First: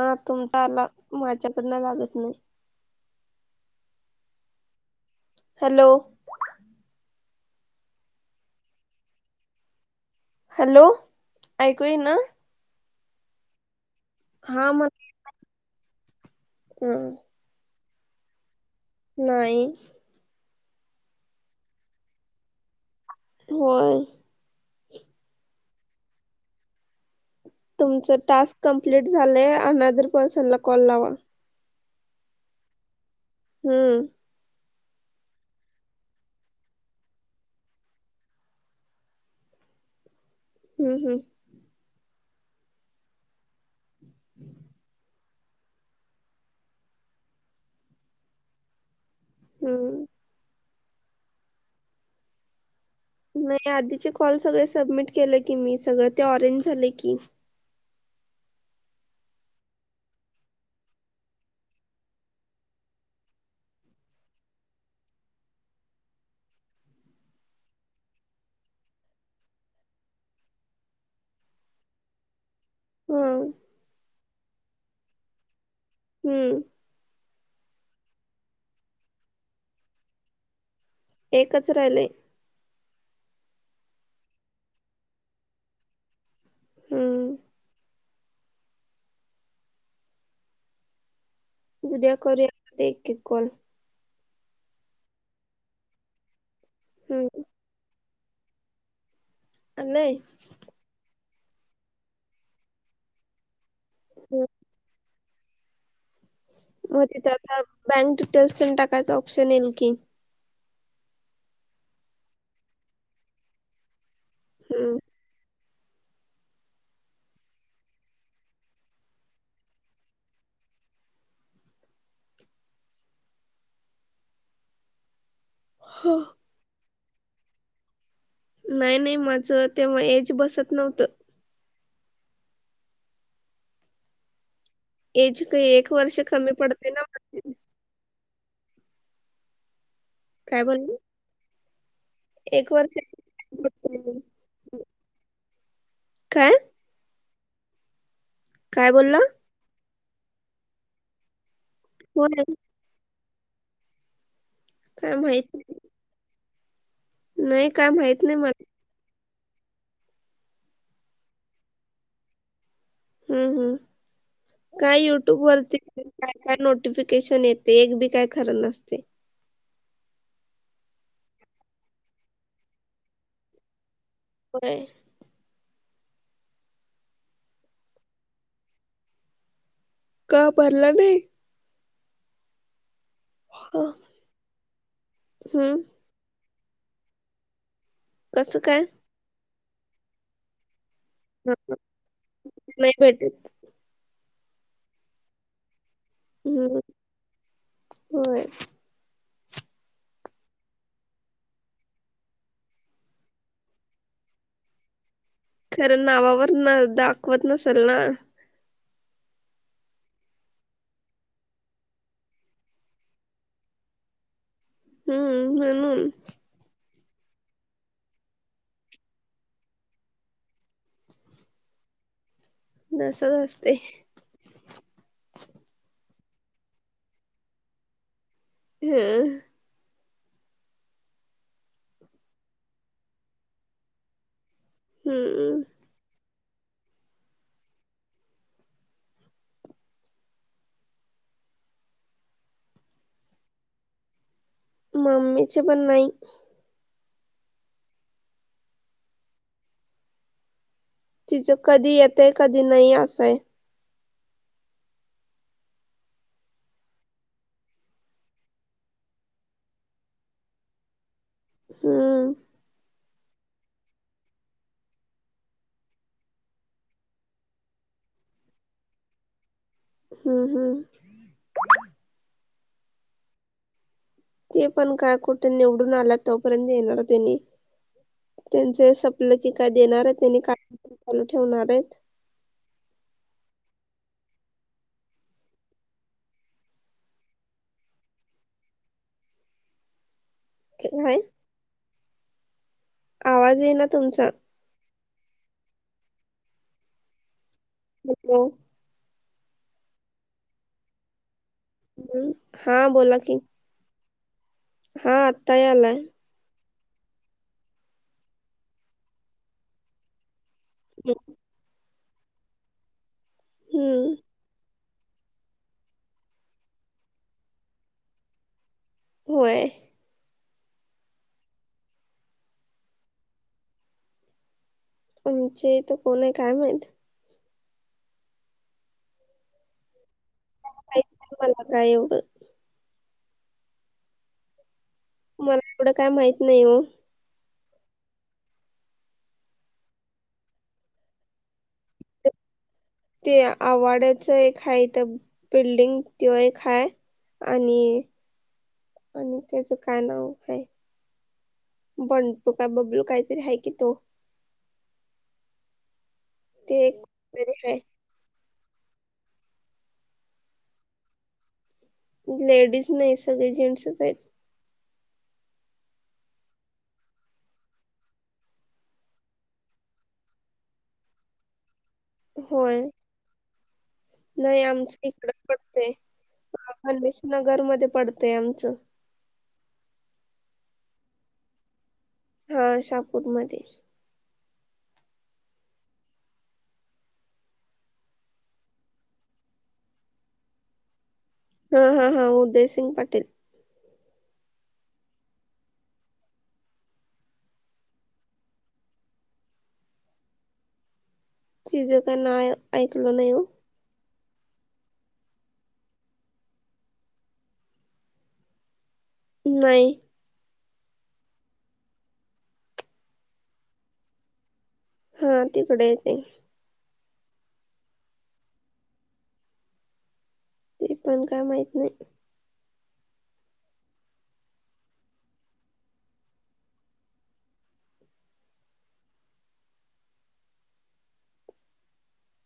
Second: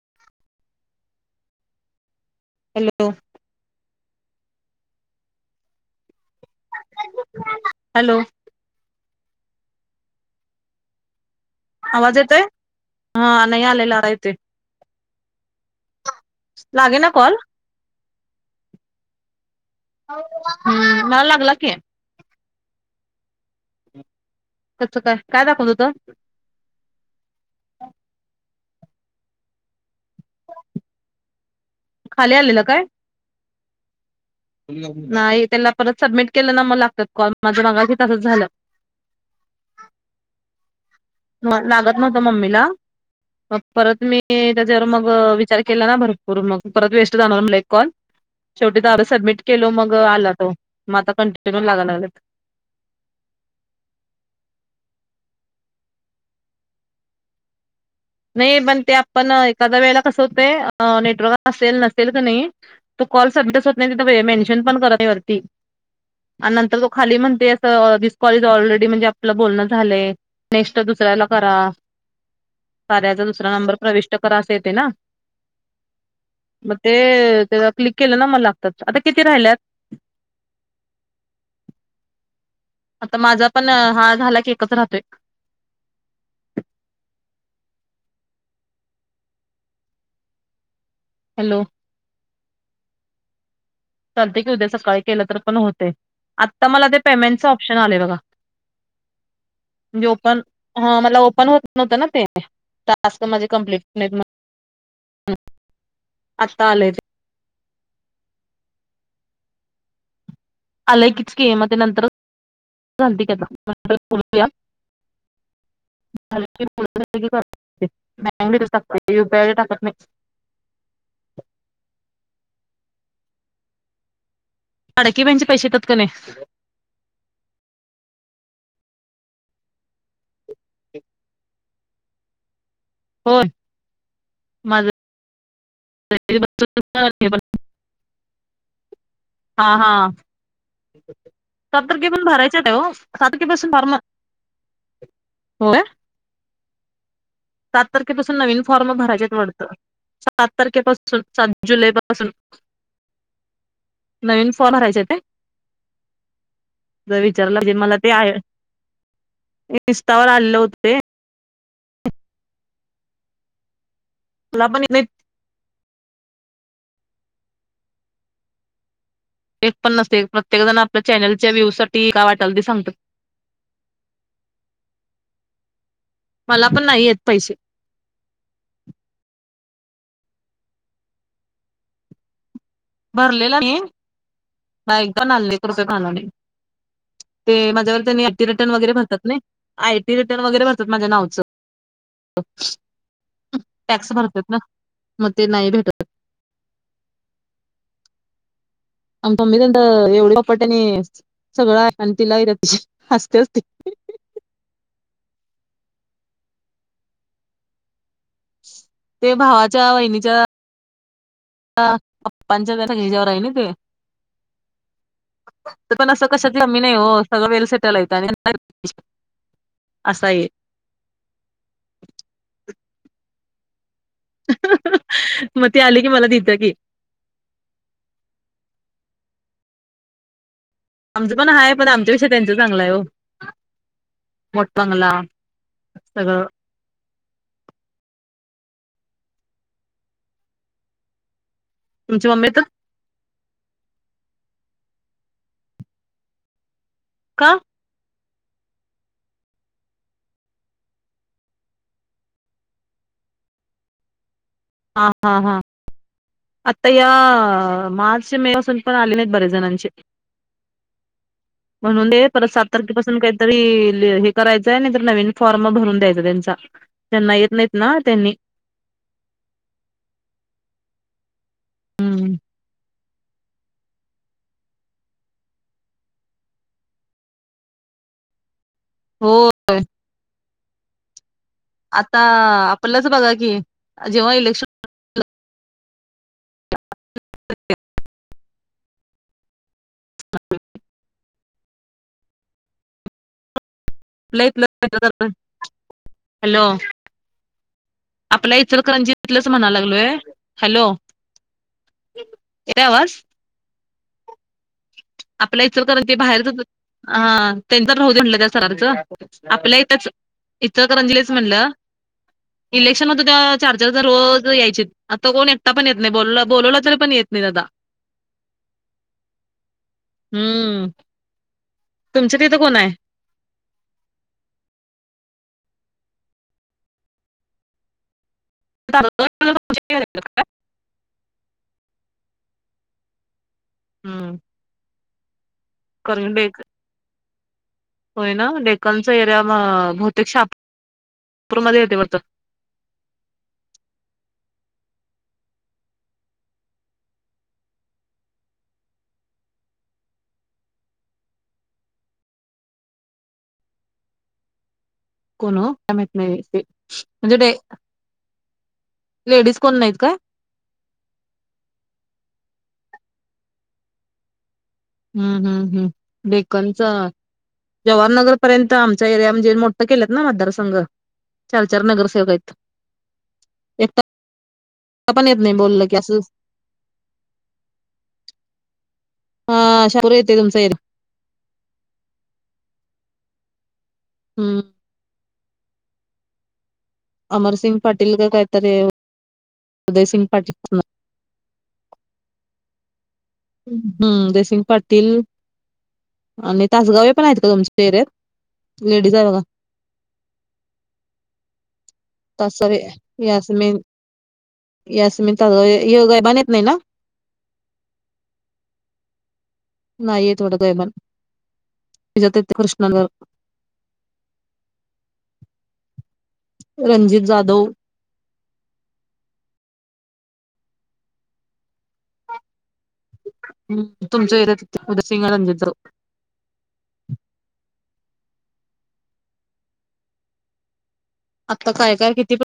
हा तुमचा आला माझ्याकडन लागत नाही. हॅलो. हॅलो. हॅलो. हॅलो ऐकू येना? आवाज येतोय हा नाही आलेला. येतोय हा म. लागे ना कॉल नाही. हम् मला लागला की होय. कसं काय काय दाखवून होता. तुमच टास्क कंप्लीट झालंय अनदर पर्सन ला कॉल लावा. खाली आलेलं काय? हम्म. नाही त्याला परत सबमिट केलं ना म लागतात कॉल माझ मगाशी तसच झालं. हम्म हम्म मग लागत नव्हत मम्मीला म परत मी त्याच्यावर मग केला ना भरपूर मग परत वेस्ट जाणार एक कॉल शेवटी सबमिट केल मग हम्म आला तो मग आता कंटिन्यू लागयला लागला. नाही आधीचे कॉल सगळे सबमिट केले की मी सगळ ते ऑरेंज झाले की. नाही पण ते आपण एखाद्या वेळेला कस होत नेटवर्क असेल नसेल क नाही त कॉल सबमिट होत नाही तिथ मेन्शन पण करत नाही वरती. आणि नंतर तो खाली म्हणते असस धिस कॉल ऑलरेडी म्हणजे आपलं बोलणं झालंय नेक्स्ट ताईला करा. ह साऱ्याचा दुसरा नंबर प्रविष्ट करा अस येते ना हम्म मग ते ते क्लिक केलं ना मला लागतात आता किती राहिल्यात? एकच राहिलंय. आता माझा पण हा झाला की एकच राहतोय. हम्म हॅलो उद्या करूया एक एक कॉल चालते की उद्या सकाळी केलं तर पण होते आता मला ते हम्म पेमेंटचं ऑप्शन आले बघा. म्हणजे आलंय ओपन ह मला ओपन होत नव्हतं ना ते टास्क म्हे कमप्लीट हम्म. [unintelligible] [inaudible] होती आ बँक डिटेल्स प टाकायच ऑप्शन येईल की आलंय कीच केम ते नंतरतेलू झा. हम्म मगुप टाकत अडकीि ब्यांचे पैसे येतात का नाही नाही नाही माझ तेव्हा एज बसत नव्हतं. पण. एज काही एक वर्ष कमी पडते नाण हा हा. काय बोल. सत तारखे पण भरायच्या ते हो कमी सारखेपासून भर म पडते. हो. काय सात तारखेपासून नवीन काय फॉर्म बोलला भरायडतं सात तारखेपासून जुलै हो पासूनन फॉल भरायचे आहेत काय? जर नाही विचारलाजे काय मला ते माहित आहे नाही मला इन्स्टावर आलेलं होते. हम्म हम् मला पण येत काय नाही युट्यूब वरती. काय नोटिफिकेशन येते एक बी काय खरं नसते. एक पण नसते प्रत्येक जण आपल्या चॅनेलच्या व्ह्यू साठी काय वाटल सांगतात. होय. मला पण नाही येत पैसे. का परला नाही. भरलेला आहे ह, एकदा नाल्ले कृप हम्म खालाने ते कसं काय माझ्यावर रतातयी र माझ नाॅस नाही भेटत भर मग ते नाही भेटत हम् होय आम म तंत एवढपटणी सगळं आहे आणि तिलाही र ति हसते असते खरं नावावर न दाखवत नसेल ना ते भावाच्या वहिनीच्या पां जिजवर आहे ना ते हम्म तर म्हणून पण असं कशा आ्ही नाही हो सगळं वेळ सटल य आणि असा आहे [inaudible] नसा न असते मग ते आले की मला देतं की [unintelligible] आमचं पण हाय पण आमच्याविषय त्यांचं चांगलं आहे वो. मोट बंगला, हम्म सगळं. तुमची मम्मीेत. मम्मीचे पण नाइ. का? तिचं कधी येतय कधी नाही असंय. हा, हा, हा. आता या मार्च मे पासून पण आले नाहीत बरेच जणांचे. म्हणून दे हम्म परत सात तारखेपासन काहीतरी हे करायचंय नाही नवीन फॉर्म भरून द्यायच त्यांचा, त्यांना येत नाहीत तेनी. हम्म, हम्म. हम्म. ते पण काय कुठं निवडून आला तोपर्यंत येणार त्यांनी. त्यांचे सपल हो की काय देणार आहेत त्यांनी काय चालू ठेवणार आहेत. आता आपलंच बघा की जेव्हा इलेक्शन [unintelligible] [unintelligible] आवाज येइ ना. तुमचा [unintelligible] हॅलो. हॅलो आपल्या इचरकरंजीतलं म्हणायला लागलोय. हॅलो. हम्, येतोय हा आवाज बोला कि? आपल्या इचलकरंजी बाहेर [unintelligible] आ त्यांच राहू दे म्हणलं त्या सरारचं, आपल्या इथच, इचलकरंजीलाच म्हणलं. इलेक्शन होतं त्यावेळा चार चारजा हम्म रोज यायचीत, आता कोण एकटा पण येत नाही बो बोलवला तरी पण येत नाहीत आता. [inaudible] होय. हम्म. तुमच्या तीथं कोण आहे. आमचे तर कोण आहे काय माहीत? [unintelligible] काहीच मला काय एवढं? हम्म. मला एवढं काय कारण माहित डेक नाही ओ? होय ना डेकनच एरिया बहतेक शापु पुरमध्ये येतय वारत. ते आवड्याच एक हा इथ बिल्डिंग तो एक हाय. आणि, आणि त्याच काय नाव काय? बंटुका बबलू काहीतरी आहे कि तो. काही माहीत नाही ते एक बाई तरी ते हाय [unintelligible] लेडीज कोण नाहीत का? लेडीज नाही सगळे जेंट्सच आहेत. हम्म, हम्म, हम्म डेक्कनच. जवाहरनगर पर्यंत आमच्या एरिया म्हणजे मोठं केलेत ना मतदारसंघ चार चार होय पण येत नाही बोललं की असं ह गणेश नगर मध्ये पडतय आमचं हाशापर येते तुमचं इथ हा शहापूरमध्ये हम अमरसिंग पाटील का काहीतरी उदयसिंग पाटील हा हा हा उदयसिंग पाटील हम्म जसिंग पाटील आणि तासगावे पण आहेत का तुमचे चेरत लेडीज आहे बघा तिचं काय त नाव स ऐकलं नाही या हो असं मेन यास मी ल हे गय बधत नाही ना नाही नाहीय थोड जय मन तजात ते कृष्णावर. हा तीथडे ते रंजित जाधव. ते पण काय माहित नाही. हूं तुमच्या [unintelligible] रंजित जाधव. आत्ता काय काय किती प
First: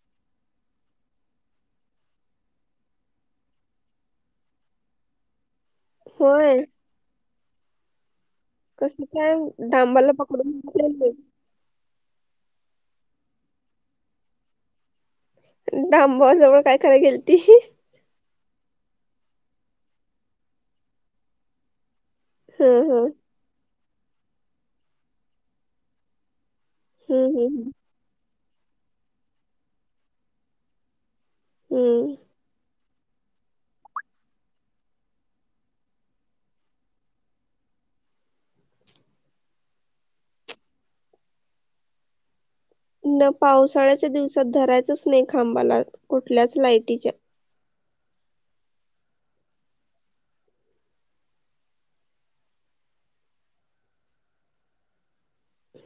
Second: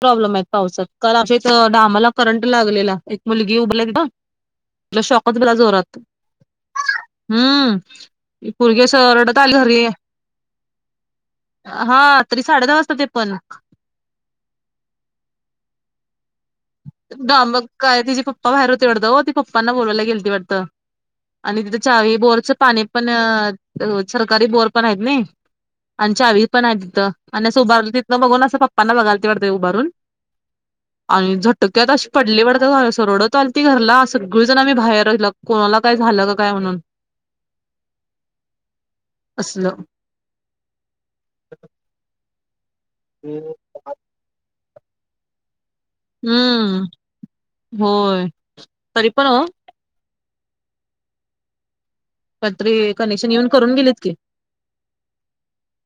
प्रॉब्लेम आहेत पावसात काल आमच्या इथ डामाला करंट लागलेला एक मुलगी उभरल तीला शॉकच बला जोरात. होय. पुर्गी अस कसं काय रडत आली घरी डांबाला पकडून हा तरी साडे दहा वाजता ते पण. डांबावाजवळ काय करायला गेलती दा मक्काय तीजे प प्पा बाहेर होते वाटतं ओ ती पप्पांना बोलायला गेलती वाटतं आणि तिथ चावी बोरच पाणी हं हं पण सरकारी बोर पण हायत नय आणि चावी पण आहे तिथं हं आणि असं हं उभारलं तिथ बघून असं पप्पांना बघालती वाटते उभारून आणि तक्यात अशी हं पडली वाटतं घा रडत आलती घरला सगळीजण आम्ही बाहेर ला कोणाला काय झालं का काय म्हणून. असल. न पावसाळ्याच्या दिवसात धरायचंच नाही खांबाला कुठल्याच हम्म लायटीच्या. होय तरी पण ओ. रात्री कनेक्शन येऊन करून गेलीत की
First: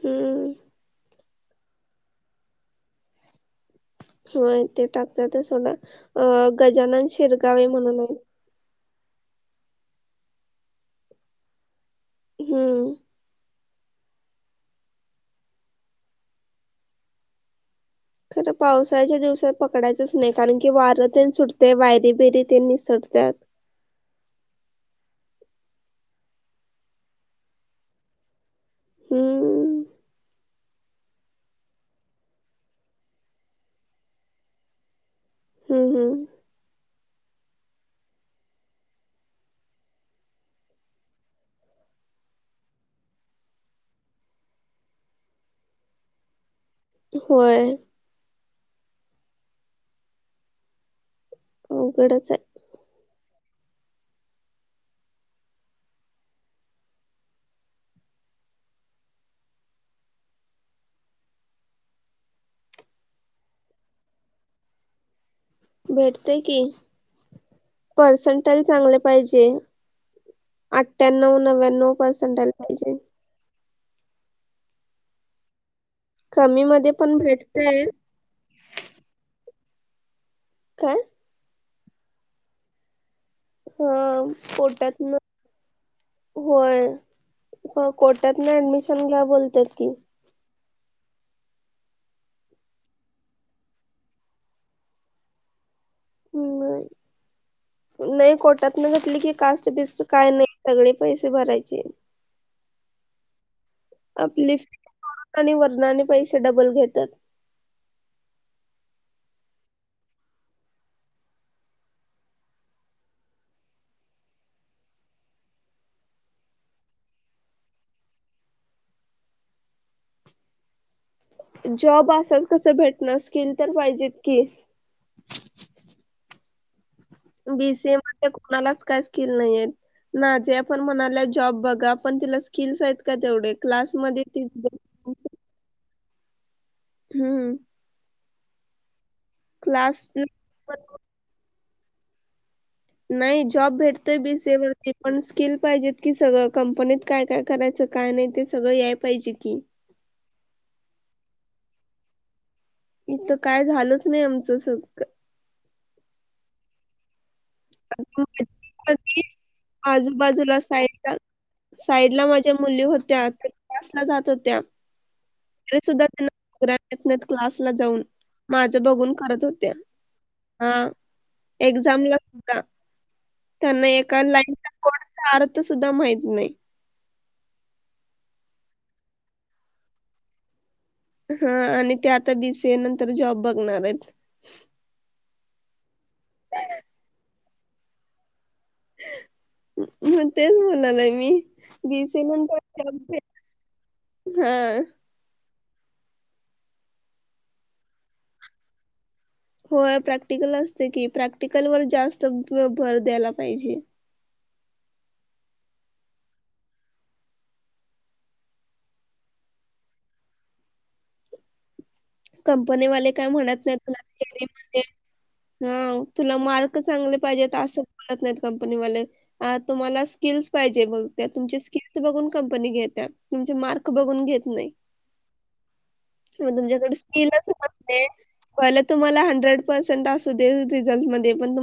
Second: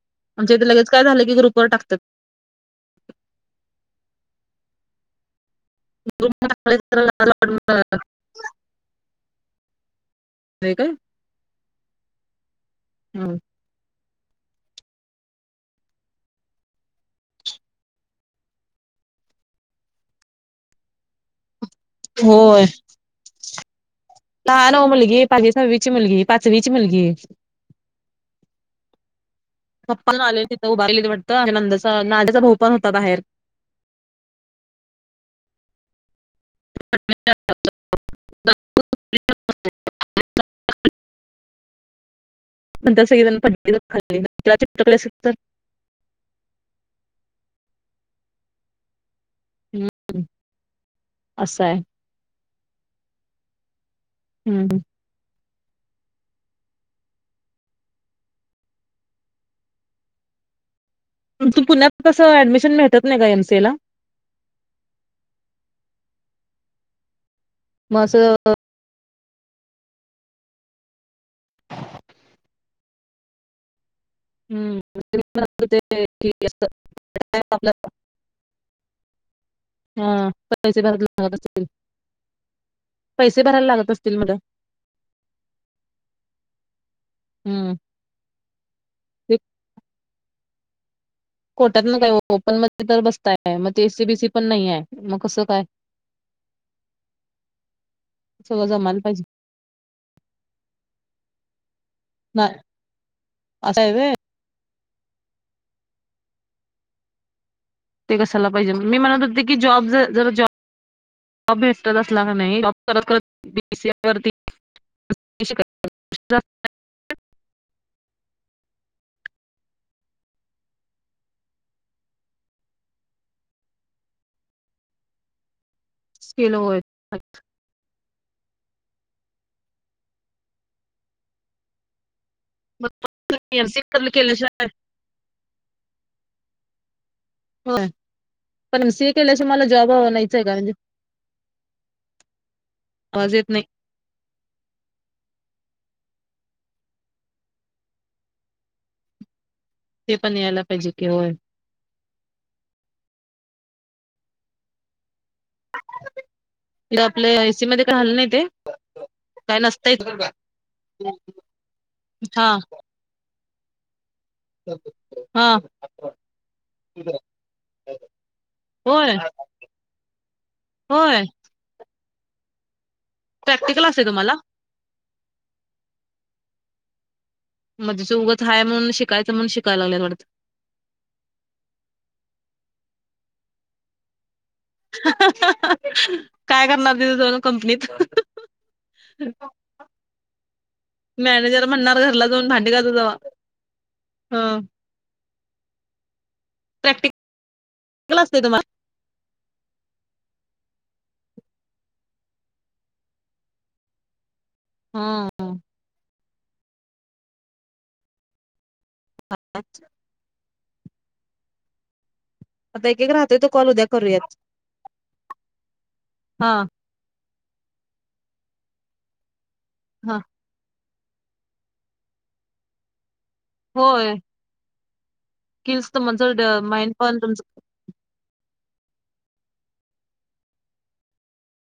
हम्म आमच्या इथ लगेच काय झालं की ग्रुपवर टाकत्यात. होय ते टाकत्यातच सोडा अ गजानन शिरगावे म्हणून आहे. होय का? हम्म खरं पावसाच्या दिवसात पकडायचंच नाही कारण की वारं तेन सुट ते वयरी बिरी होय तेन निसटत्यात. ही पाचवी सावही ची मुलगी पाचवी ची मुलगी. हम्म पप्प आले तिथं उभारलेले वाटतं ते नंदचा नाल्याचा भाऊ पण होता बाहेर. हम्म हम्म. [inaudible] [inaudible] नंतर सगळी जण [unintelligible] तर. होय. हम्म. असं आहे. अवघडच हाय. हम्म. तू पुण्यात कसं ऍडमिशन मिळत्यात ना ग एम सी ए ला? भेटतय की मग असं पर्संटल चांगले पाहिजे आठ्ठ्यांनव नव्व्यांनव पर्सेंटल पाहिजेल. हम्म [unintelligible] कमी मध्ये पण भेटतय काय [inaudible] हा [unintelligible] हा कोर्टातन होय हम्म ह कोर्टात न्यू ऍडमिशन घ्या बोलत्यात ती. कोटातन काय ओ ओपन मध्ये तर बसताय मग ते एस सी बी सी पण नैयाय मग कसं काय? हम्म. नाही सगळं कोर्टात न जमायला घटली पाहिजे. की कास्ट बिस्ट काय नाही सगळे पैसे भरायचे. नाही असं आहे व्हय. आपलीि आणि वरणाने पैसे डबल घेतात ते कसायला पाहिजे मी म्हणत होते की जॉब जर जरा जॉब जॉ भेटत असला का नाही जॉब करत करत बीीसीआय वती [unintelligible] [inaudible] [inaudible] जॉब असाल कस भेटण स्किल तर पाहिजेत की केल हो बी सी म का स्क नाही ना जे आपण म्हणा जॉब बघा आपण किल्स मग आहेत का तेवढे एमसीए क्लासमध्येध्ये केल्याशिवाय हम्म होय. पण म सीए केल्याशि मला जॉब क्लास नाहीच आहे का म्हणजे पण आवाज नाही येत जॉब भेटतोय बीसेेवरती पण स्किल पाहिजे कि सगळं कंपनीत काय काय करायचं काय नाही ते सगळं याय पाहिजे की ते पण यालाफेजके होय इथं काय झालच नाही आमचं सग आपले म का हल नाही ते काय नसतय साईड ला माझ्या मुली होत्या तर क्सला जात होत्या हा तरी सुद्धा त्यांना क्लासला जाऊन माझ्या बघून होय करत होत्या हा होय एक्झामला सुद्धा प्रॅक्टिकल त्यांना असतंय एका तुम्हाला लाईनचा कोड आर्थ सुद्धा माहित नाही मध्येजेचं उगं हा म्हणून शिकायचं म्हणून शिकायला लागल्या थोड्यात हा आणि ते आता बीसीए नंतर जॉब बघणार आहेत काय करणार तिथे दोन कंपनीत ह मग तेच बोलालाय मी बीसी घरला जाऊन भांडी घासा नंतर जावा हा प्रॅक्ट क्लास तम्हाला हो प्रॅक्टिकल असते की प्रॅक्टिकल वर जास्त भर द्यायला पाहिजे हा अच कंपनी आता एक एक वाले काय राहतोय तो म्हणत कॉल नाही उद्या करूयात तुलारी म हा तुला हा मार्क चांगले पाहिजेत असं बोलत नाहीत का तुमला तमक हा कं घ्या तुमचे मार्क बघून घेत नाही किल्स तर म्हणज मान त ह